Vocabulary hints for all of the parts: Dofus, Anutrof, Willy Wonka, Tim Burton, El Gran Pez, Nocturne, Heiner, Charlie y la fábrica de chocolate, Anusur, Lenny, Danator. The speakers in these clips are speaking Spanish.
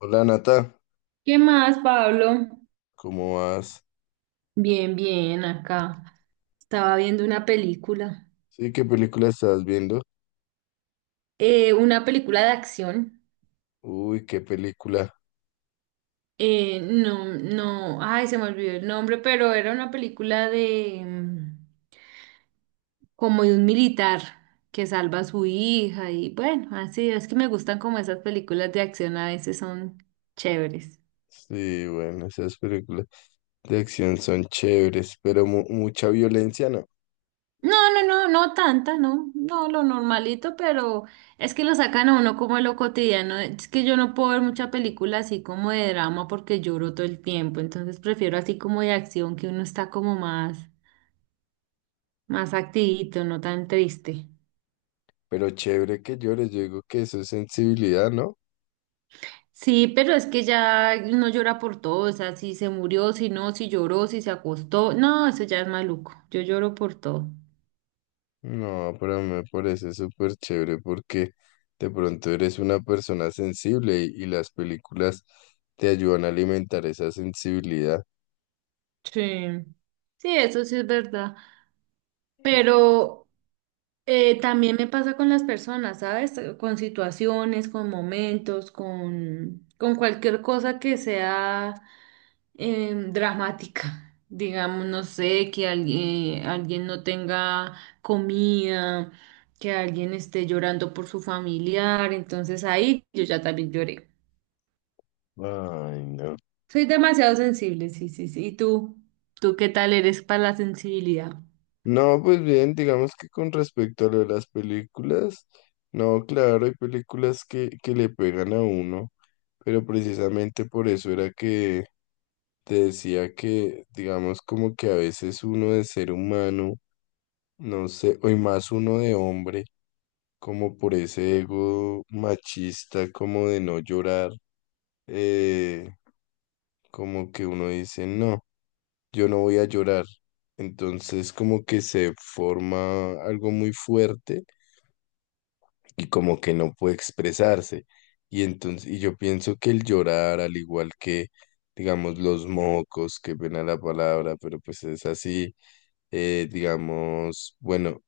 Hola Nata, ¿Qué más, Pablo? ¿cómo vas? Bien, bien, acá. Estaba viendo Sí, ¿qué película estás viendo? Una película de acción. Uy, qué película. No, no, ay, se me olvidó el nombre, pero era una película de como de un militar que salva a su hija y bueno, así es que me gustan como esas películas de acción, a veces son chéveres. Sí, bueno, esas películas de acción son chéveres, pero mucha violencia no. No, no, no, no tanta, no, no, lo normalito, pero es que lo sacan a uno como de lo cotidiano. Es que yo no puedo ver mucha película así como de drama porque lloro todo el tiempo, entonces prefiero así como de acción que uno está como más, más activito, no tan triste. Pero chévere que llores, yo digo que eso es sensibilidad, ¿no? Sí, pero es que ya uno llora por todo, o sea, si se murió, si no, si lloró, si se acostó, no, eso ya es maluco, yo lloro por todo. No, pero me parece súper chévere porque de pronto eres una persona sensible y las películas te ayudan a alimentar esa sensibilidad. Sí, sí, eso sí es verdad. Pero también me pasa con las personas, ¿sabes? Con situaciones, con momentos, con cualquier cosa que sea dramática. Digamos, no sé, que alguien, alguien no tenga comida, que alguien esté llorando por su familiar. Entonces ahí yo ya también lloré. Ay, no. Soy demasiado sensible, sí, sí, sí. ¿Y tú? ¿Tú qué tal eres para la sensibilidad? No, pues bien, digamos que con respecto a lo de las películas, no, claro, hay películas que le pegan a uno, pero precisamente por eso era que te decía que, digamos, como que a veces uno de ser humano, no sé, o y más uno de hombre, como por ese ego machista, como de no llorar, eh, como que uno dice, no, yo no voy a llorar. Entonces como que se forma algo muy fuerte y como que no puede expresarse. Y entonces, yo pienso que el llorar, al igual que, digamos, los mocos, que pena la palabra, pero pues es así, digamos, bueno,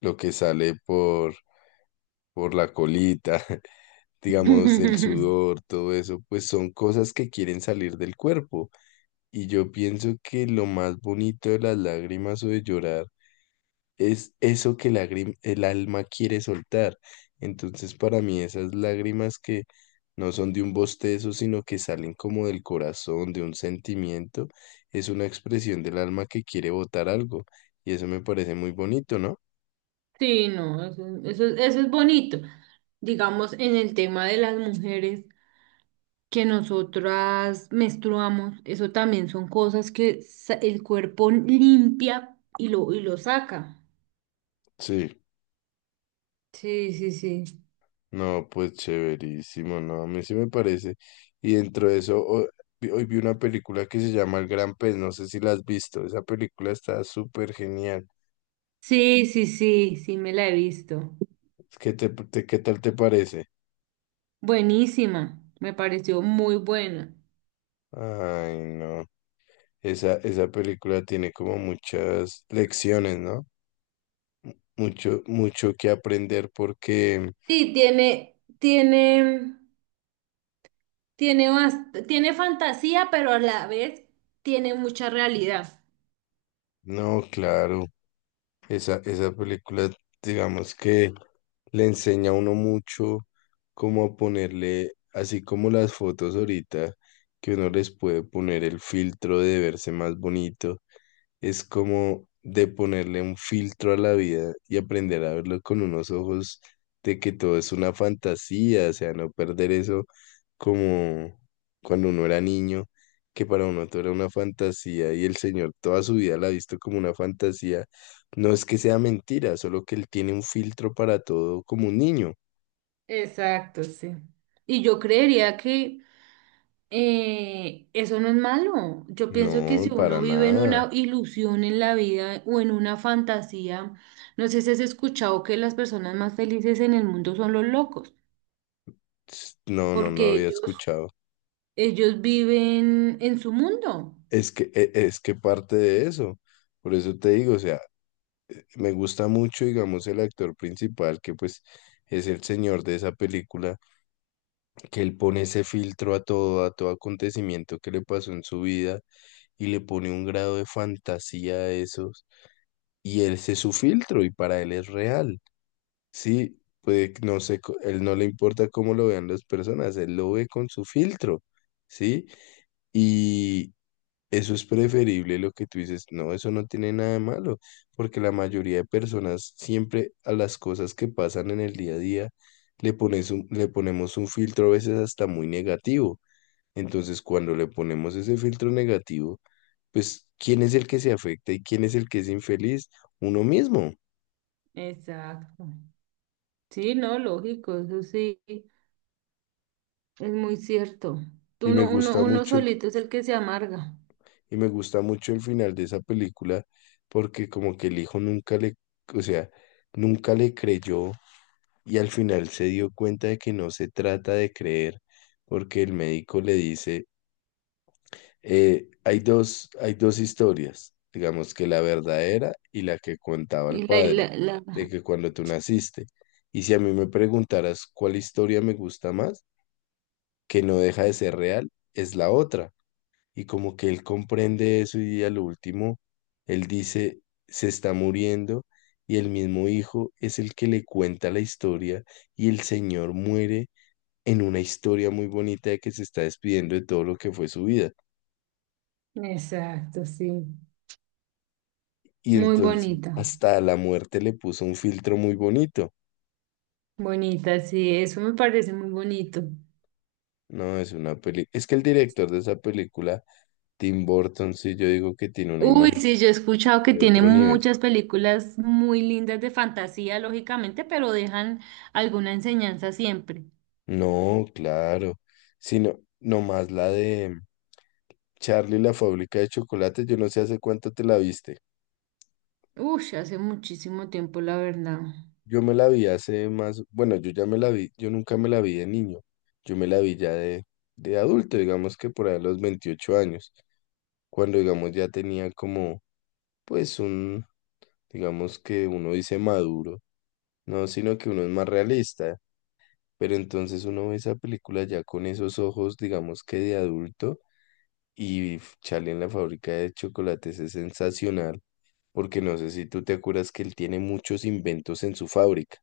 lo que sale por la colita, digamos, el sudor, todo eso, pues son cosas que quieren salir del cuerpo. Y yo pienso que lo más bonito de las lágrimas o de llorar es eso que el alma quiere soltar. Entonces, para mí, esas lágrimas que no son de un bostezo, sino que salen como del corazón, de un sentimiento, es una expresión del alma que quiere botar algo. Y eso me parece muy bonito, ¿no? Sí, no, eso es bonito. Digamos, en el tema de las mujeres que nosotras menstruamos, eso también son cosas que sa- el cuerpo limpia y lo saca. Sí, Sí, sí, sí. no, pues chéverísimo, no, a mí sí me parece. Y dentro de eso, hoy, vi una película que se llama El Gran Pez, no sé si la has visto, esa película está súper genial. Sí, sí, sí, sí, me la he visto. ¿Qué qué tal te parece? Buenísima, me pareció muy buena. Ay, no. Esa película tiene como muchas lecciones, ¿no? Mucho, mucho que aprender porque, Sí, tiene, tiene, tiene, bast- tiene fantasía, pero a la vez tiene mucha realidad. no, claro, esa película, digamos que le enseña a uno mucho cómo a ponerle, así como las fotos ahorita, que uno les puede poner el filtro de verse más bonito es como de ponerle un filtro a la vida y aprender a verlo con unos ojos de que todo es una fantasía, o sea, no perder eso como cuando uno era niño, que para uno todo era una fantasía y el Señor toda su vida la ha visto como una fantasía. No es que sea mentira, solo que Él tiene un filtro para todo como un niño. Exacto, sí. Y yo creería que eso no es malo. Yo pienso que si No, para uno vive en nada. una ilusión en la vida o en una fantasía, no sé si has escuchado que las personas más felices en el mundo son los locos, No, no lo porque había ellos, escuchado. ellos viven en su mundo. Es que, es que parte de eso. Por eso te digo, o sea, me gusta mucho, digamos, el actor principal, que pues es el señor de esa película, que él pone ese filtro a todo acontecimiento que le pasó en su vida y le pone un grado de fantasía a esos. Y ese es su filtro y para él es real. Sí, pues no sé, él no le importa cómo lo vean las personas, él lo ve con su filtro, ¿sí? Eso es preferible lo que tú dices. No, eso no tiene nada de malo, porque la mayoría de personas siempre a las cosas que pasan en el día a día le ponemos un filtro a veces hasta muy negativo. Entonces, cuando le ponemos ese filtro negativo, pues, ¿quién es el que se afecta y quién es el que es infeliz? Uno mismo. Exacto. Sí, no, lógico, eso sí, es muy cierto. Y Tú me no- uno, gusta uno mucho, solito es el que se amarga. y me gusta mucho el final de esa película, porque como que el hijo nunca le, o sea, nunca le creyó y al final se dio cuenta de que no se trata de creer, porque el médico le dice, hay hay dos historias, digamos que la verdadera y la que contaba el Y padre, la, la... de que cuando tú naciste. Y si a mí me preguntaras cuál historia me gusta más, que no deja de ser real, es la otra. Y como que él comprende eso y a lo último, él dice, se está muriendo y el mismo hijo es el que le cuenta la historia y el señor muere en una historia muy bonita de que se está despidiendo de todo lo que fue su vida. Exacto, sí. Y Muy entonces bonita, hasta la muerte le puso un filtro muy bonito. bonita, sí, eso me parece muy bonito. No, es una peli. Es que el director de esa película, Tim Burton, sí, yo digo que tiene una Uy, sí, imaginación yo he escuchado que de tiene otro nivel. muchas películas muy lindas de fantasía, lógicamente, pero dejan alguna enseñanza siempre. No, claro. Sino, nomás la de Charlie y la fábrica de chocolate, yo no sé hace cuánto te la viste. Uy, hace muchísimo tiempo, la verdad. Yo me la vi hace más, bueno, yo ya me la vi, yo nunca me la vi de niño. Yo me la vi ya de adulto, digamos que por ahí a los 28 años, cuando digamos ya tenía como, pues un, digamos que uno dice maduro, no, sino que uno es más realista, pero entonces uno ve esa película ya con esos ojos, digamos que de adulto, y Charlie en la fábrica de chocolates es sensacional, porque no sé si tú te acuerdas que él tiene muchos inventos en su fábrica,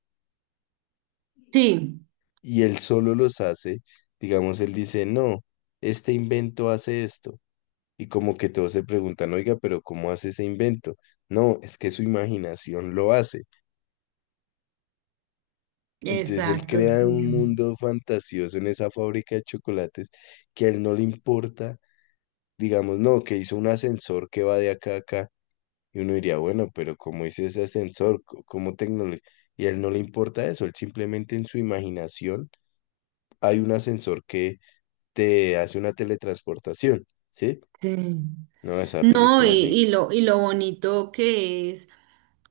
Sí, y él solo los hace, digamos, él dice, no, este invento hace esto. Y como que todos se preguntan, oiga, pero ¿cómo hace ese invento? No, es que su imaginación lo hace. Entonces él exacto, crea un sí. mundo fantasioso en esa fábrica de chocolates que a él no le importa, digamos, no, que hizo un ascensor que va de acá a acá. Y uno diría, bueno, pero ¿cómo hizo ese ascensor? ¿Cómo tecnología? Y a él no le importa eso, él simplemente en su imaginación hay un ascensor que te hace una teletransportación, ¿sí? Sí. No, esa No, y, película es... y lo, y lo bonito que es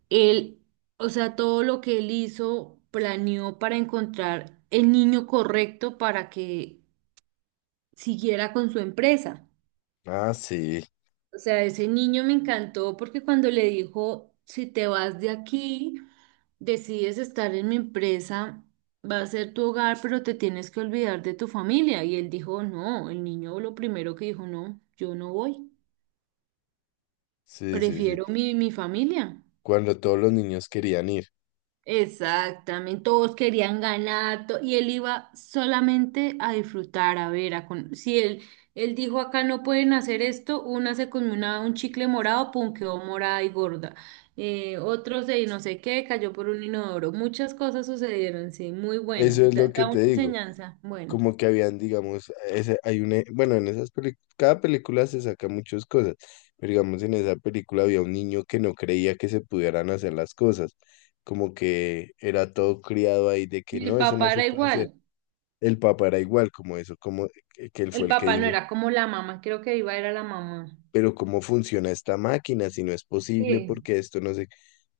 él, o sea, todo lo que él hizo, planeó para encontrar el niño correcto para que siguiera con su empresa. Ah, sí, O sea, ese niño me encantó porque cuando le dijo, si te vas de aquí, decides estar en mi empresa, va a ser tu hogar, pero te tienes que olvidar de tu familia. Y él dijo, no, el niño lo primero que dijo, no, yo no voy, sí, sí, sí, prefiero mi, mi familia. cuando todos los niños querían ir. Exactamente, todos querían ganar to- y él iba solamente a disfrutar, a ver, a con- si él, él dijo acá no pueden hacer esto, una se comió una- un chicle morado, pum, quedó morada y gorda, otro se no sé qué, cayó por un inodoro, muchas cosas sucedieron, sí, muy buena, Eso es lo da, que da te una digo. enseñanza, buena. Como que habían, digamos, ese, hay una, bueno, en esas películas, cada película se saca muchas cosas, pero digamos, en esa película había un niño que no creía que se pudieran hacer las cosas, como que era todo criado ahí de que Y el no, eso no papá se era puede hacer. igual, El papá era igual, como eso, como que él fue el el que papá no dijo, era como la mamá, creo que iba era la mamá. pero ¿cómo funciona esta máquina? Si no es posible, Sí, porque esto no se...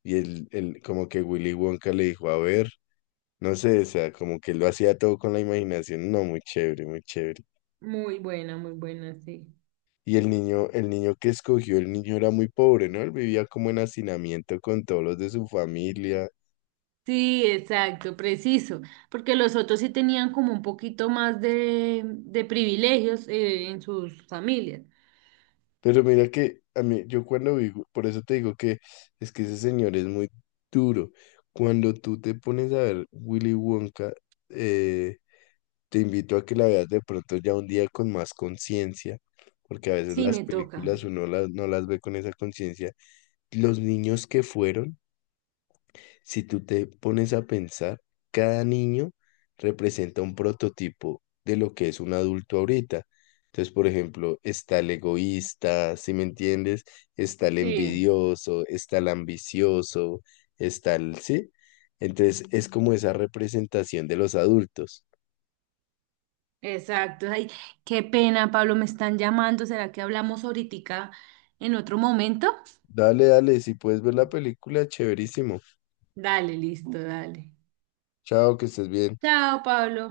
Como que Willy Wonka le dijo, a ver. No sé, o sea, como que lo hacía todo con la imaginación. No, muy chévere, muy chévere. Muy buena, sí. Y el niño, que escogió, el niño era muy pobre, ¿no? Él vivía como en hacinamiento con todos los de su familia. Sí, exacto, preciso, porque los otros sí tenían como un poquito más de privilegios en sus familias. Pero mira que a mí, yo cuando vivo, por eso te digo que es que ese señor es muy duro. Cuando tú te pones a ver Willy Wonka, eh, te invito a que la veas de pronto ya un día con más conciencia, porque a veces Sí, las me toca. películas uno no las ve con esa conciencia. Los niños que fueron. Si tú te pones a pensar, cada niño representa un prototipo de lo que es un adulto ahorita. Entonces, por ejemplo, está el egoísta, ¿si me entiendes? Está el Sí, envidioso, está el ambicioso, está el, ¿sí? Entonces, es como esa representación de los adultos. exacto. Ay, qué pena, Pablo, me están llamando. ¿Será que hablamos ahorita en otro momento? Dale, dale, si puedes ver la película, chéverísimo. Dale, listo, dale. Chao, que estés bien. Chao, Pablo.